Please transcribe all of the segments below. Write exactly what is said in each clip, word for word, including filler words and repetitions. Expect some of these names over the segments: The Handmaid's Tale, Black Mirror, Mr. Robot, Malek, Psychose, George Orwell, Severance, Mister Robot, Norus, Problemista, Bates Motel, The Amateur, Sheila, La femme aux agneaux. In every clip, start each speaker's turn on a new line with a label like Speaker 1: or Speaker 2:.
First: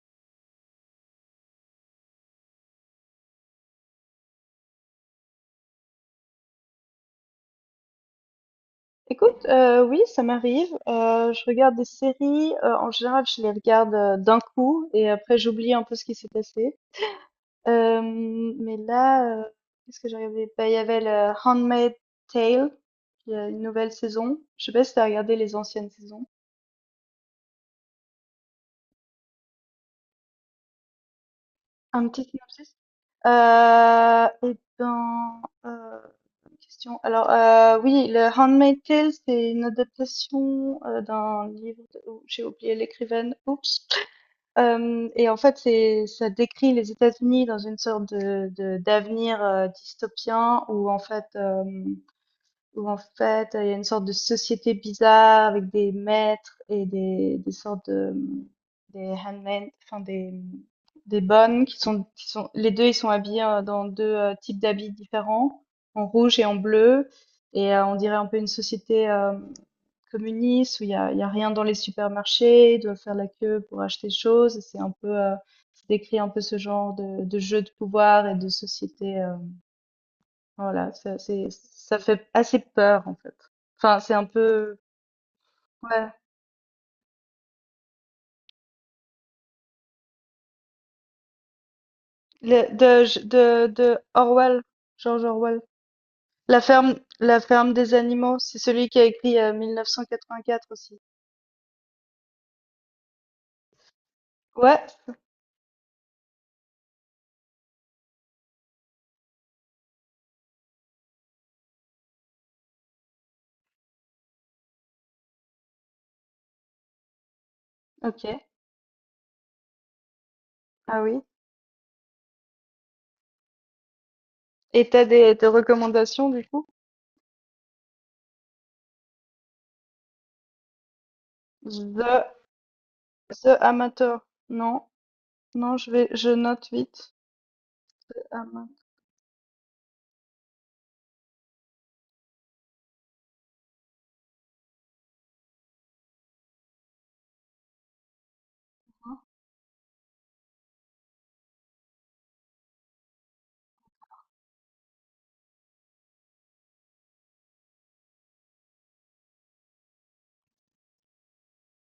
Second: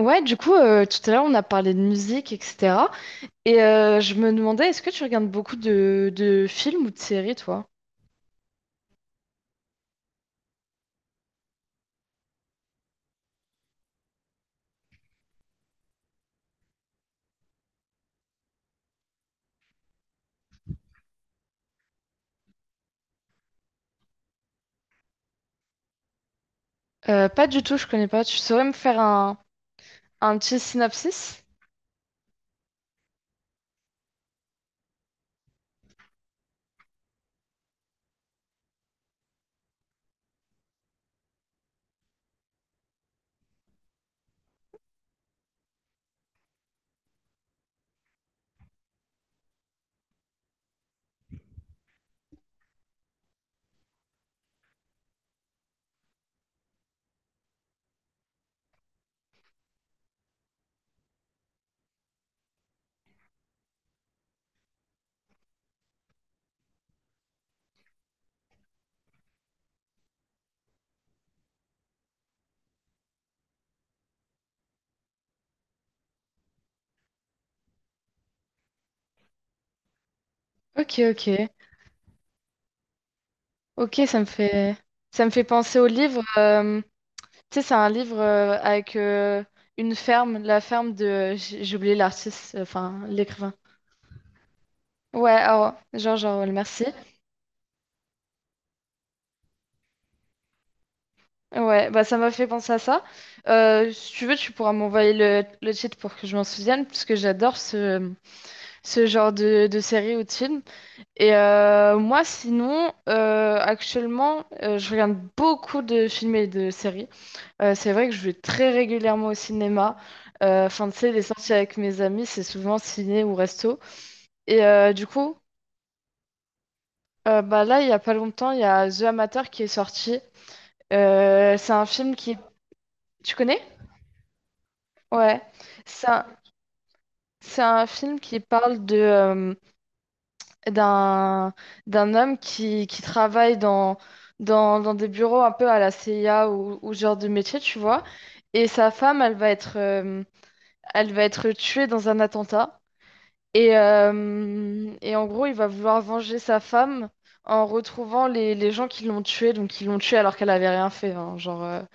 Speaker 1: Ouais, du coup, euh, tout à l'heure, on a parlé de musique, et cetera. Et euh, je me demandais, est-ce que tu regardes beaucoup de, de films ou de séries, toi?
Speaker 2: Écoute, euh, oui, ça m'arrive. Euh, je regarde des séries. Euh, en général, je les regarde euh, d'un coup et après j'oublie un peu ce qui s'est passé. Euh, mais là, euh, Qu'est-ce que j'ai regardé? Bah, il y avait le Handmaid's Tale. Il y a une nouvelle saison. Je sais pas si t'as regardé les anciennes saisons.
Speaker 1: Euh, pas du tout, je connais pas. Tu saurais me faire un, un petit synopsis?
Speaker 2: Un petit synopsis. Euh, et ben, euh, Bonne question. Alors, euh, oui, le Handmaid's Tale, c'est une adaptation euh, d'un livre. De- oh, j'ai oublié l'écrivaine. Oups. Hem Et en fait, c'est ça décrit les États-Unis dans une sorte de de d'avenir, heu, dystopien où en fait, hem, où en fait, il y a une sorte de société bizarre avec des maîtres et des des sortes de, mmh des handmade, enfin des, des bonnes qui sont, qui sont, les deux, ils sont habillés euh, dans deux euh, types d'habits différents, en rouge et en bleu. Et euh, on dirait un peu une société euh, communiste où il y a, il y a rien dans les supermarchés, ils doivent faire la queue pour acheter des choses. et C'est un peu, euh, ça décrit un peu ce genre de, de jeu de pouvoir et de société. Euh, voilà,
Speaker 1: Ok,
Speaker 2: ça,
Speaker 1: ok.
Speaker 2: c'est, ça fait assez peur en fait.
Speaker 1: Ok,
Speaker 2: Enfin, c'est
Speaker 1: ça me
Speaker 2: un
Speaker 1: fait,
Speaker 2: peu,
Speaker 1: ça me fait penser au
Speaker 2: ouais,
Speaker 1: livre. Euh, tu sais, c'est un livre euh, avec euh, une ferme, la ferme de... J'ai j'ai oublié l'artiste, euh,
Speaker 2: le- de,
Speaker 1: enfin, l'écrivain.
Speaker 2: de, de Orwell, George
Speaker 1: Ouais,
Speaker 2: Orwell.
Speaker 1: alors, George Orwell,
Speaker 2: La
Speaker 1: merci.
Speaker 2: ferme, la ferme des animaux, c'est celui qui a écrit euh, mille neuf cent quatre-vingt-quatre aussi.
Speaker 1: Ouais, bah ça m'a fait penser à ça. Euh, si tu veux, tu pourras
Speaker 2: Ouais,
Speaker 1: m'envoyer le, le titre pour que je m'en souvienne, parce que j'adore ce, ce genre de, de série ou de film. Et euh, moi, sinon, euh, actuellement, euh, je regarde beaucoup de films et de séries. Euh, c'est vrai que je
Speaker 2: ok.
Speaker 1: vais très régulièrement au cinéma. Euh, Enfin, tu
Speaker 2: Ah
Speaker 1: sais, les
Speaker 2: oui.
Speaker 1: sorties avec mes amis, c'est souvent ciné ou resto. Et
Speaker 2: Et
Speaker 1: euh,
Speaker 2: t'as
Speaker 1: du
Speaker 2: des,
Speaker 1: coup,
Speaker 2: des recommandations du coup?
Speaker 1: euh, Bah là, il y a pas longtemps, il y a The Amateur qui est sorti. Euh, c'est un film
Speaker 2: The,
Speaker 1: qui... Tu
Speaker 2: The
Speaker 1: connais?
Speaker 2: Amateur. Non,
Speaker 1: Ouais.
Speaker 2: non, je vais,
Speaker 1: Ça...
Speaker 2: je note vite.
Speaker 1: C'est un film qui
Speaker 2: Ama-
Speaker 1: parle de euh, d'un d'un homme qui, qui travaille dans, dans, dans des bureaux un peu à la C I A ou, ou ce genre de métier, tu vois. Et sa femme, elle va être euh, elle va être tuée dans un attentat. Et, euh, et en gros, il va vouloir venger sa femme en retrouvant les, les gens qui l'ont tuée, donc qui l'ont tuée alors qu'elle avait rien fait, hein, genre, euh, euh,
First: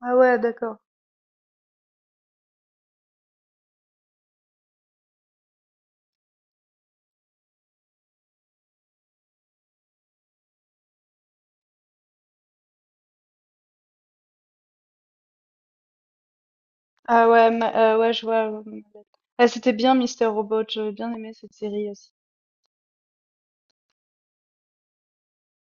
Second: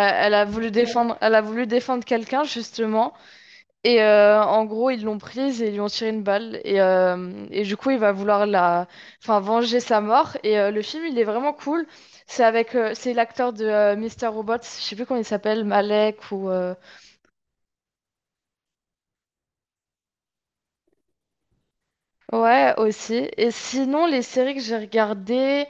Speaker 2: Ah ouais,
Speaker 1: a voulu
Speaker 2: d'accord.
Speaker 1: défendre elle a voulu défendre quelqu'un justement. Et euh, en gros, ils l'ont prise et ils lui ont tiré une balle. Et, euh, et du coup, il va vouloir la... enfin, venger sa mort. Et euh, le film, il est vraiment cool. C'est avec, euh, c'est l'acteur de euh, mister Robot, je sais plus comment il s'appelle, Malek ou... euh,
Speaker 2: Ah ouais, ma- euh, ouais, je vois. Ouais. Ah, c'était bien, Mister Robot. J'avais bien aimé cette série aussi.
Speaker 1: Ouais, aussi. Et sinon, les séries que j'ai regardées...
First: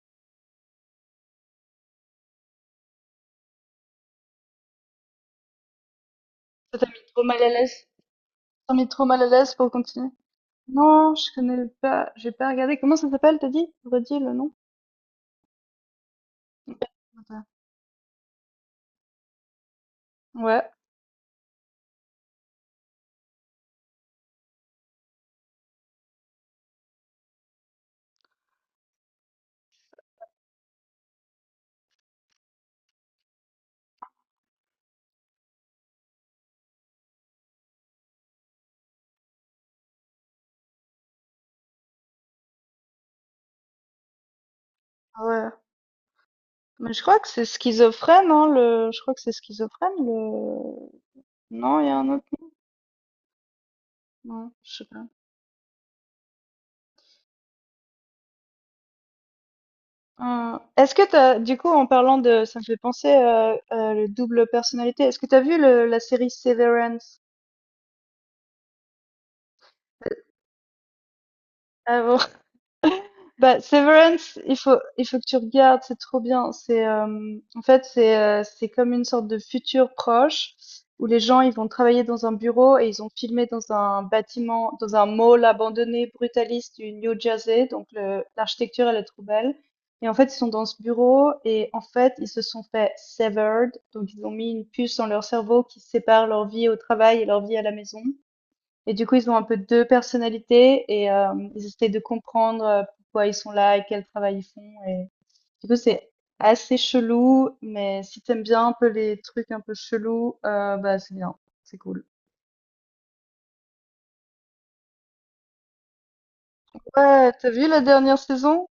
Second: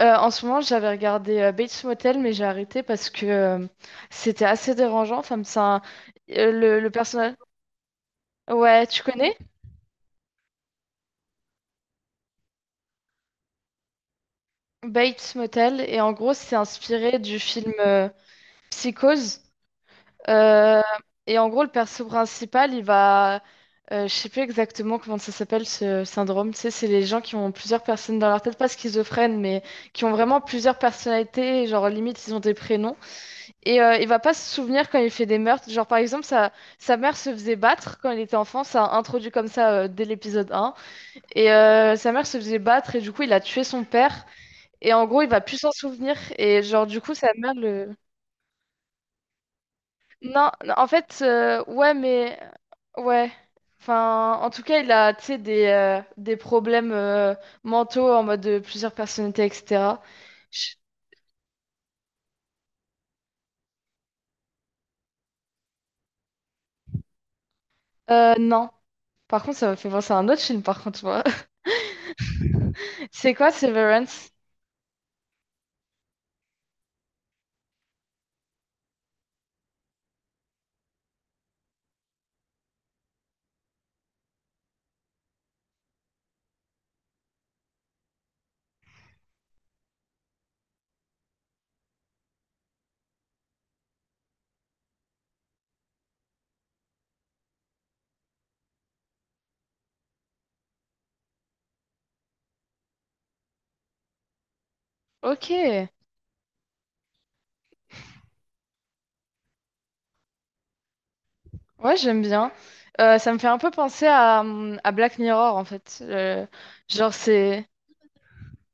Speaker 1: euh, en ce moment, j'avais regardé euh, Bates Motel, mais j'ai arrêté parce que euh, c'était assez dérangeant. Enfin, c'est un- euh,
Speaker 2: Ça
Speaker 1: le,
Speaker 2: t'a
Speaker 1: le
Speaker 2: mis trop
Speaker 1: personnage...
Speaker 2: mal à l'aise. T'as
Speaker 1: Ouais,
Speaker 2: mis
Speaker 1: tu
Speaker 2: trop mal à
Speaker 1: connais?
Speaker 2: l'aise pour continuer? Non, je connais pas. J'ai pas regardé. Comment ça s'appelle, t'as dit? Redis le nom.
Speaker 1: Bates Motel. Et en gros, c'est inspiré du film euh, Psychose.
Speaker 2: Ouais.
Speaker 1: Euh, et en gros, le perso principal, il va. Euh, je sais plus exactement comment ça s'appelle ce syndrome. Tu sais, c'est les gens qui ont plusieurs personnes dans leur tête, pas schizophrènes, mais qui ont vraiment plusieurs personnalités. Genre, limite, ils ont des prénoms. Et euh, il va pas se souvenir quand il fait des meurtres. Genre, par exemple, sa, sa mère se faisait battre quand il était enfant. Ça a introduit comme ça euh, dès l'épisode un. Et euh, sa mère se faisait battre et du coup, il a tué son père. Et en gros,
Speaker 2: Ah
Speaker 1: il va
Speaker 2: ouais.
Speaker 1: plus s'en souvenir. Et genre,
Speaker 2: Mais
Speaker 1: du
Speaker 2: je
Speaker 1: coup,
Speaker 2: crois que
Speaker 1: sa
Speaker 2: c'est
Speaker 1: mère le.
Speaker 2: schizophrène, hein, le… Je crois que c'est schizophrène,
Speaker 1: Non, non, en
Speaker 2: le…
Speaker 1: fait, euh,
Speaker 2: Non, il y
Speaker 1: ouais,
Speaker 2: a un autre…
Speaker 1: mais ouais. Enfin,
Speaker 2: nom,
Speaker 1: en
Speaker 2: non,
Speaker 1: tout
Speaker 2: je
Speaker 1: cas,
Speaker 2: sais
Speaker 1: il
Speaker 2: pas.
Speaker 1: a, tu sais, des, euh, des problèmes euh, mentaux en mode de plusieurs personnalités, et cetera.
Speaker 2: Euh,
Speaker 1: Je-
Speaker 2: Est-ce que t'as… Du coup, en parlant de… Ça me fait penser à, à le double personnalité. Est-ce que t'as vu le- la série Severance?
Speaker 1: Euh, non. Par contre, ça m'a fait penser
Speaker 2: Euh,
Speaker 1: à un autre film, par contre, moi.
Speaker 2: Ah bon.
Speaker 1: C'est quoi,
Speaker 2: Bah,
Speaker 1: Severance?
Speaker 2: Severance, il faut, il faut que tu regardes, c'est trop bien. C'est, euh, en fait, c'est, euh, C'est comme une sorte de futur proche où les gens, ils vont travailler dans un bureau et ils ont filmé dans un bâtiment, dans un mall abandonné brutaliste du New Jersey. Donc, le- l'architecture, elle est trop belle. Et en fait, ils sont dans ce bureau et en fait, ils se sont fait severed. Donc, ils ont mis une puce dans leur cerveau qui sépare leur vie au travail et leur vie à la maison. Et du coup, ils ont un peu deux personnalités et hem, ils essaient de comprendre, heu, pourquoi ils sont là et quel travail ils font et
Speaker 1: Ok.
Speaker 2: du coup, c'est assez chelou, mais si t'aimes bien un peu les trucs un peu chelous, heu, bah, c'est bien, c'est
Speaker 1: Ouais,
Speaker 2: cool.
Speaker 1: j'aime bien. Euh, ça me fait un peu penser à, hum, à Black Mirror, en fait. Euh, genre,
Speaker 2: Ouais, t'as
Speaker 1: c'est...
Speaker 2: vu la dernière saison?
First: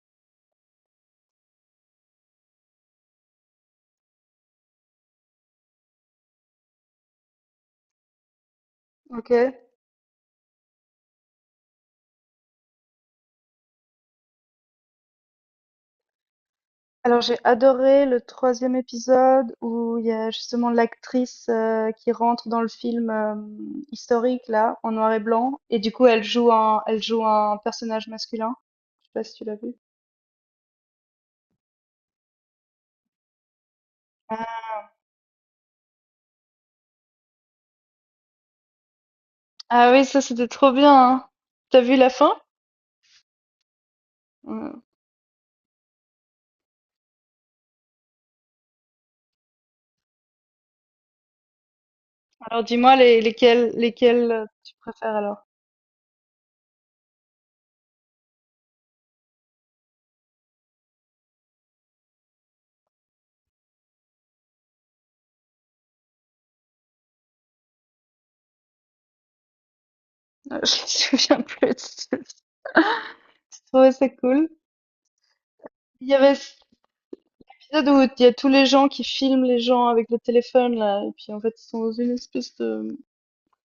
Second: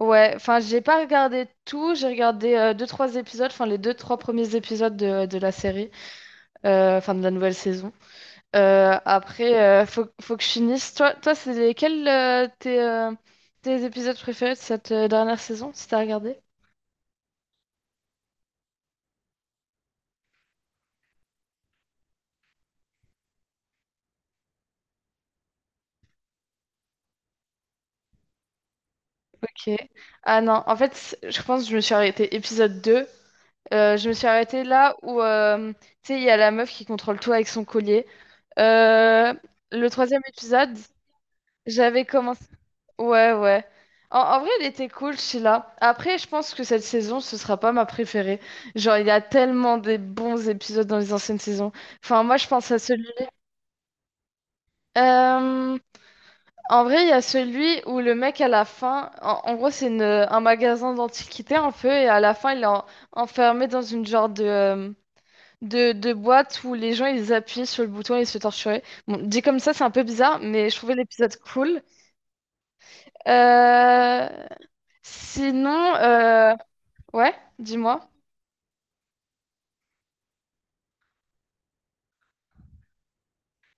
Speaker 1: Ouais, enfin, j'ai pas regardé tout. J'ai regardé euh, deux, trois épisodes, enfin, les deux, trois premiers épisodes de, de la série, euh, enfin de la nouvelle saison. Euh,
Speaker 2: OK.
Speaker 1: après, euh, faut, faut que je finisse. Toi, toi c'est lesquels euh, tes, euh, tes épisodes préférés de cette euh, dernière saison, si t'as regardé?
Speaker 2: Alors j'ai adoré le troisième épisode où il y a justement l'actrice, heu, qui rentre dans le film, hem, historique là, en noir et blanc et du coup elle joue un elle joue un personnage masculin. Je sais pas si tu l'as
Speaker 1: Ok.
Speaker 2: vu?
Speaker 1: Ah non, en fait, c- je pense que je me suis arrêtée épisode deux. Euh, je me suis arrêtée là où, euh, tu sais, il y a la meuf qui contrôle tout avec son collier. Euh, le
Speaker 2: Ah oui, ça
Speaker 1: troisième
Speaker 2: c'était
Speaker 1: épisode.
Speaker 2: trop bien, hein. T'as vu
Speaker 1: J'avais
Speaker 2: la fin?
Speaker 1: commencé. Ouais, ouais. En, en vrai, elle
Speaker 2: Hmm.
Speaker 1: était cool, Sheila. Après, je pense que cette saison, ce sera pas ma préférée. Genre, il y a tellement des bons épisodes dans les anciennes saisons. Enfin, moi, je
Speaker 2: Alors
Speaker 1: pense à
Speaker 2: dis-moi
Speaker 1: celui.
Speaker 2: les- lesquels lesquels euh, tu préfères alors?
Speaker 1: Euh, En vrai, il y a celui où le mec, à la fin, en, en gros, c'est une- un magasin d'antiquités un peu, et à la fin, il est en- enfermé dans une genre de, euh, de, de boîte où les gens, ils appuyaient sur le bouton et ils se torturaient. Bon, dit comme ça, c'est un peu bizarre,
Speaker 2: Euh,
Speaker 1: mais je
Speaker 2: Je me
Speaker 1: trouvais l'épisode
Speaker 2: souviens
Speaker 1: cool.
Speaker 2: plus. Je trouvais ça
Speaker 1: Euh,
Speaker 2: cool.
Speaker 1: Sinon,
Speaker 2: Il y avait
Speaker 1: euh,
Speaker 2: cet
Speaker 1: ouais,
Speaker 2: épisode où
Speaker 1: dis-moi.
Speaker 2: il y a tous les gens qui filment les gens avec le téléphone là, et puis en fait ils sont dans une espèce de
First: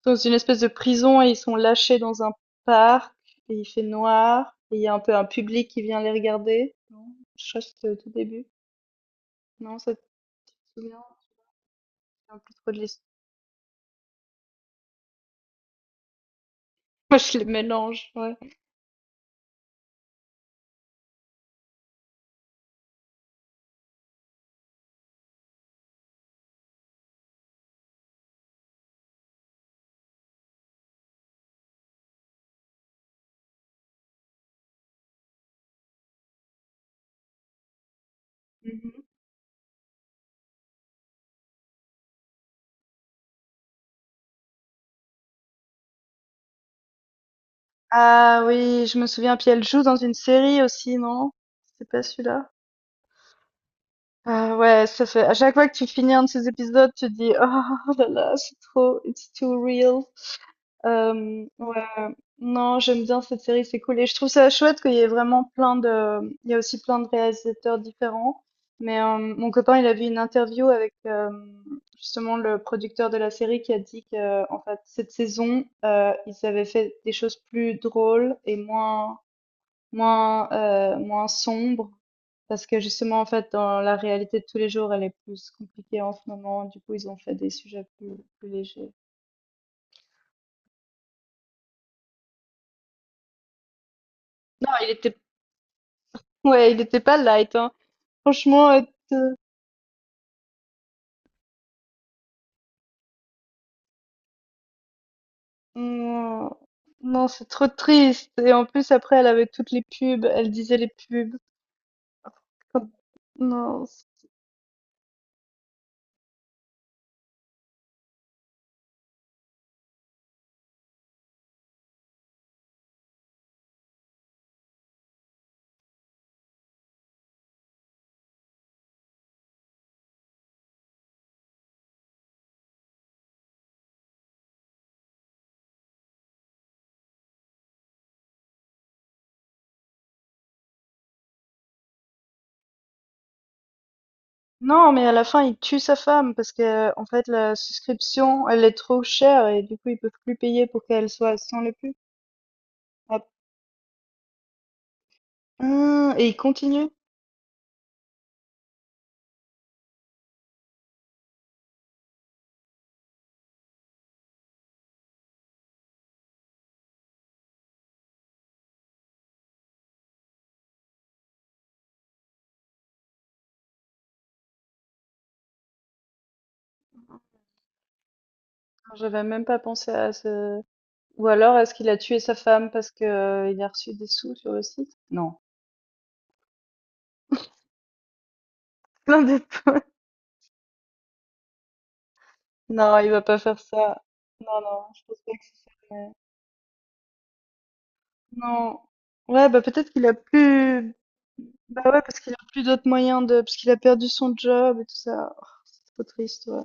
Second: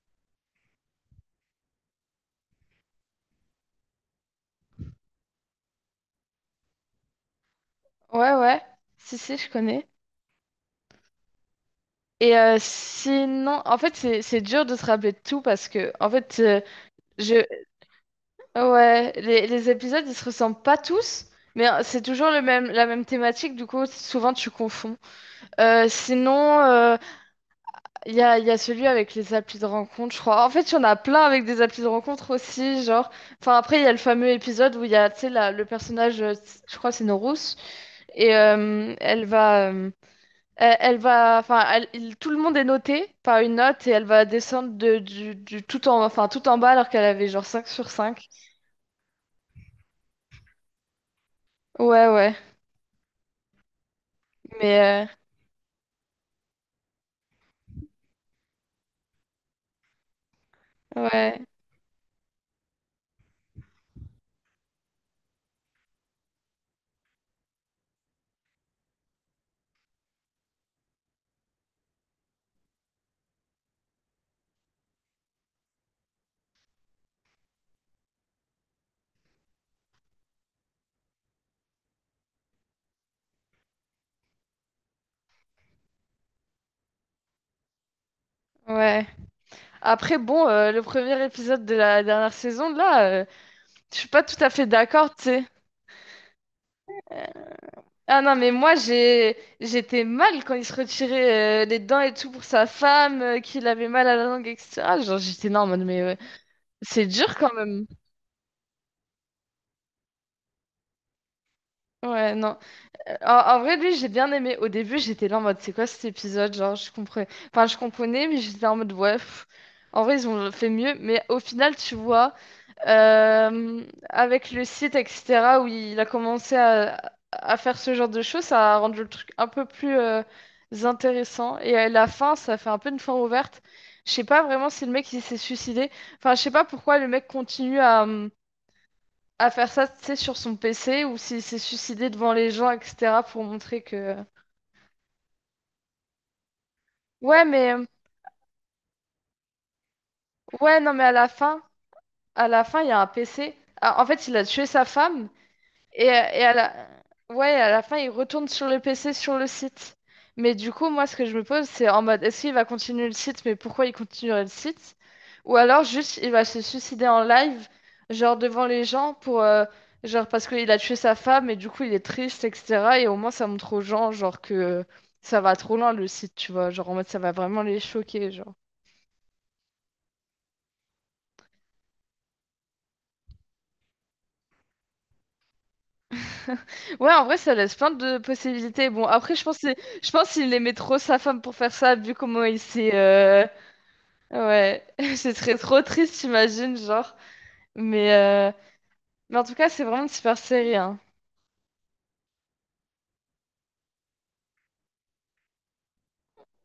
Speaker 2: dans une espèce de prison et ils sont lâchés dans un parc et il fait noir et il y a un peu un public qui vient les regarder. Non, je crois que c'était au tout
Speaker 1: Ouais,
Speaker 2: début.
Speaker 1: ouais. Si, si, je
Speaker 2: Non,
Speaker 1: connais.
Speaker 2: ça te souvient? Je me
Speaker 1: Et
Speaker 2: souviens plus
Speaker 1: euh,
Speaker 2: trop de l'histoire.
Speaker 1: sinon, en fait, c'est c'est dur de se rappeler de tout parce que, en fait, euh,
Speaker 2: Moi, je les
Speaker 1: je,
Speaker 2: mélange, ouais.
Speaker 1: ouais, les, les épisodes, ils se ressemblent pas tous, mais euh, c'est toujours le même, la même thématique, du coup, souvent tu confonds. Euh, sinon, euh, il y a, il y a celui avec les applis de rencontre, je crois. En fait, il y en a plein avec des applis de rencontre aussi, genre. Enfin, après, il y a le fameux épisode où il y a, tu sais, la- le personnage, euh, je crois, que c'est Norus. Et euh,
Speaker 2: Mmh.
Speaker 1: elle va, euh, elle, elle va, enfin, elle- il- tout le monde est noté par une note et elle va descendre de, du, du tout en, enfin, tout en bas alors qu'elle avait genre cinq sur cinq.
Speaker 2: Ah oui, je me souviens, puis elle joue dans une série aussi, non? C'est pas
Speaker 1: Ouais, ouais,
Speaker 2: celui-là? Ah ouais, ça
Speaker 1: mais
Speaker 2: fait à chaque fois que tu finis un de ces épisodes, tu te dis: «Oh là là, c'est trop it's too real».
Speaker 1: euh, ouais,
Speaker 2: Euh, ouais, non, j'aime bien cette série, c'est cool. Et je trouve ça chouette qu'il y ait vraiment plein de… Il y a aussi plein de réalisateurs différents. Mais euh, mon copain, il a vu une interview avec euh, justement le producteur de la série qui a dit que, en fait, cette saison, euh, ils avaient fait des choses plus drôles et moins, moins, euh, moins sombres. Parce que justement, en fait, dans la réalité de tous les jours, elle est plus compliquée en ce moment. Du coup, ils ont fait des sujets plus, plus légers.
Speaker 1: ouais. Après, bon, euh, le premier épisode de la dernière saison, là, euh, je suis pas tout à fait
Speaker 2: Non, il
Speaker 1: d'accord,
Speaker 2: était,
Speaker 1: tu sais.
Speaker 2: ouais, il était pas
Speaker 1: Euh,
Speaker 2: light, hein.
Speaker 1: Ah non, mais moi,
Speaker 2: Franchement, heu,
Speaker 1: j'ai, j'étais mal quand il se retirait euh, les dents et tout pour sa femme, euh, qu'il avait mal à la langue, et cetera. Genre, j'étais non, en mode, mais ouais,
Speaker 2: non,
Speaker 1: c'est
Speaker 2: non,
Speaker 1: dur
Speaker 2: c'est
Speaker 1: quand
Speaker 2: trop
Speaker 1: même.
Speaker 2: triste et en plus après elle avait toutes les pubs, elle disait les pubs.
Speaker 1: Ouais, non.
Speaker 2: Quand
Speaker 1: Euh, En, en vrai,
Speaker 2: non,
Speaker 1: lui,
Speaker 2: c
Speaker 1: j'ai bien aimé. Au début, j'étais là en mode, c'est quoi cet épisode? Genre, je comprenais. Enfin, je comprenais, mais j'étais en mode, ouais. Pff. En vrai, ils ont fait mieux. Mais au final, tu vois, euh, avec le site, et cetera, où il a commencé à, à faire ce genre de choses, ça a rendu le truc un peu plus euh, intéressant. Et à la fin, ça fait un peu une fin ouverte. Je sais pas vraiment si le mec il s'est suicidé. Enfin, je sais pas pourquoi le mec continue à, hum, à faire ça, tu sais, sur son P C ou s'il s'est suicidé devant les gens, et cetera pour montrer que...
Speaker 2: non, mais à la fin, il tue sa femme parce qu'en fait
Speaker 1: Ouais,
Speaker 2: la
Speaker 1: mais...
Speaker 2: souscription, elle est trop chère et du coup, ils peuvent plus payer
Speaker 1: Ouais,
Speaker 2: pour
Speaker 1: non, mais
Speaker 2: qu'elle
Speaker 1: à la
Speaker 2: soit sans
Speaker 1: fin,
Speaker 2: les pubs.
Speaker 1: à la fin, il y a un
Speaker 2: Ah
Speaker 1: P C. Ah, en fait, il a tué sa femme. Et, euh,
Speaker 2: ah et il
Speaker 1: et à la...
Speaker 2: continue?
Speaker 1: Ouais, à la fin, il retourne sur le P C, sur le site. Mais du coup, moi, ce que je me pose, c'est en mode, est-ce qu'il va continuer le site, mais pourquoi il continuerait le site? Ou alors, juste, il va se suicider en live, genre devant les gens, pour, euh, genre parce qu'il a tué sa femme, et du coup, il est triste, et cetera. Et au moins, ça montre aux gens, genre, que euh, ça va trop loin, le site, tu vois. Genre, en mode, ça va vraiment les choquer, genre.
Speaker 2: J'avais même pas pensé à ce Ou alors est-ce qu'il a tué sa femme parce qu'il a reçu des sous sur le site? Non.
Speaker 1: Ouais, en vrai, ça laisse plein de possibilités. Bon,
Speaker 2: Plein
Speaker 1: après,
Speaker 2: de
Speaker 1: je pense que-
Speaker 2: po
Speaker 1: je pense qu'il aimait trop sa femme pour faire ça, vu comment il s'est
Speaker 2: non, il va pas
Speaker 1: euh,
Speaker 2: faire ça. Non,
Speaker 1: Ouais,
Speaker 2: non, je pense
Speaker 1: ce
Speaker 2: pas que
Speaker 1: serait trop
Speaker 2: c'est
Speaker 1: triste, j'imagine, genre. Mais, euh,
Speaker 2: non.
Speaker 1: mais en
Speaker 2: Ouais,
Speaker 1: tout
Speaker 2: bah
Speaker 1: cas, c'est
Speaker 2: peut-être
Speaker 1: vraiment
Speaker 2: qu'il
Speaker 1: une
Speaker 2: a
Speaker 1: super série,
Speaker 2: plus.
Speaker 1: hein.
Speaker 2: Bah ouais, parce qu'il a plus d'autres moyens de. Parce qu'il a perdu son job et tout ça. Oh, c'est trop triste, ouais.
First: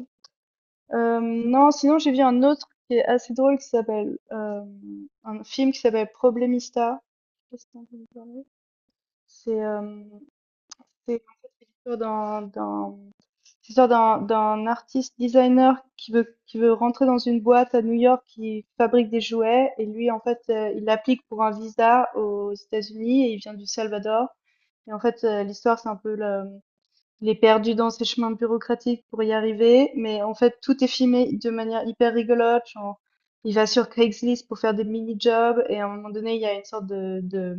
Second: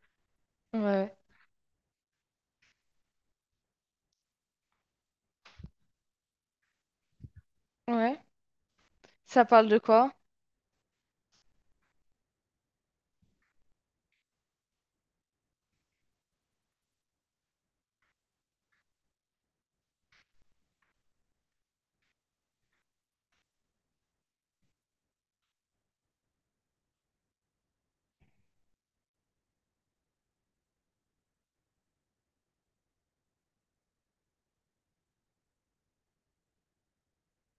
Speaker 1: Ouais,
Speaker 2: Euh, non, sinon j'ai vu un autre qui est assez drôle qui s'appelle. Euh, un film qui s'appelle Problemista. Je sais pas si t'as entendu
Speaker 1: ouais.
Speaker 2: parler.
Speaker 1: Ça
Speaker 2: C'est
Speaker 1: parle de
Speaker 2: euh,
Speaker 1: quoi?
Speaker 2: c'est En fait, c'est l'histoire d'un d'un c'est l'histoire d'un, d'un artiste designer qui veut, qui veut rentrer dans une boîte à New York qui fabrique des jouets. Et lui, en fait, euh, il applique pour un visa aux États-Unis et il vient du Salvador. Et en fait, euh, l'histoire, c'est un peu le, il est perdu dans ses chemins bureaucratiques pour y arriver, mais en fait, tout est filmé de manière hyper rigolote. Genre, il va sur Craigslist pour faire des mini-jobs et à un moment donné, il y a une sorte de, de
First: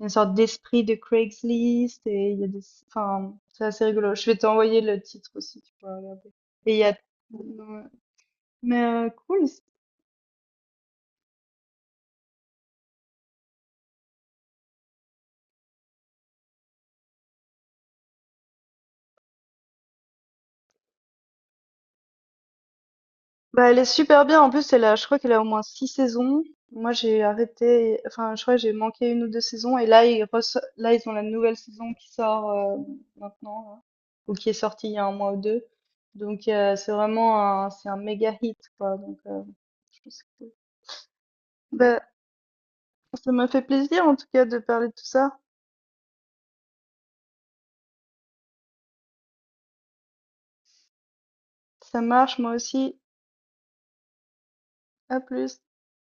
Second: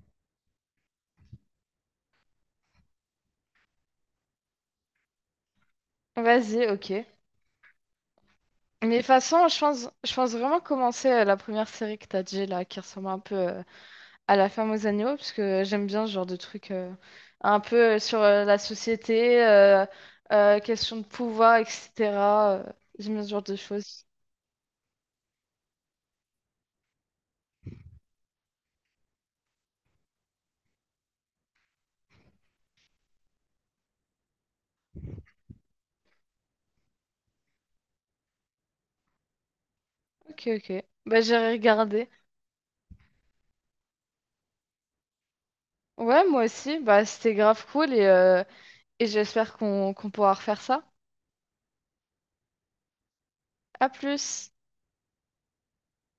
Speaker 2: une sorte d'esprit de Craigslist et il y a des, enfin, c'est assez rigolo. Je vais t'envoyer le titre aussi, tu pourras regarder.
Speaker 1: Vas-y,
Speaker 2: Et il y
Speaker 1: ok.
Speaker 2: a, Ouais. Mais
Speaker 1: Mais de toute
Speaker 2: euh, cool.
Speaker 1: façon, je pense, je pense vraiment commencer euh, la première série que t'as dit, là, qui ressemble un peu euh, à La femme aux agneaux, parce que j'aime bien ce genre de truc euh, un peu euh, sur euh, la société, euh, euh, question de pouvoir, et cetera euh, J'aime bien ce genre de
Speaker 2: Bah, elle est
Speaker 1: choses.
Speaker 2: super bien. En plus, elle a, je crois qu'elle a au moins six saisons. Moi, j'ai arrêté, enfin, je crois que j'ai manqué une ou deux saisons. Et là, ils, reço- là, ils ont la nouvelle saison qui sort euh, maintenant, là, ou qui est sortie il y a un mois ou deux. Donc, euh, c'est vraiment un, c'est un méga hit, quoi. Donc, euh, je pense que…
Speaker 1: Ok, ok. Bah, j'ai
Speaker 2: Bah,
Speaker 1: regardé.
Speaker 2: ça m'a fait plaisir, en tout cas, de parler de tout ça.
Speaker 1: Ouais, moi aussi, bah, c'était grave cool et... euh, Et j'espère qu'on qu'on pourra refaire ça.
Speaker 2: Ça marche, moi aussi.
Speaker 1: À plus!
Speaker 2: À plus.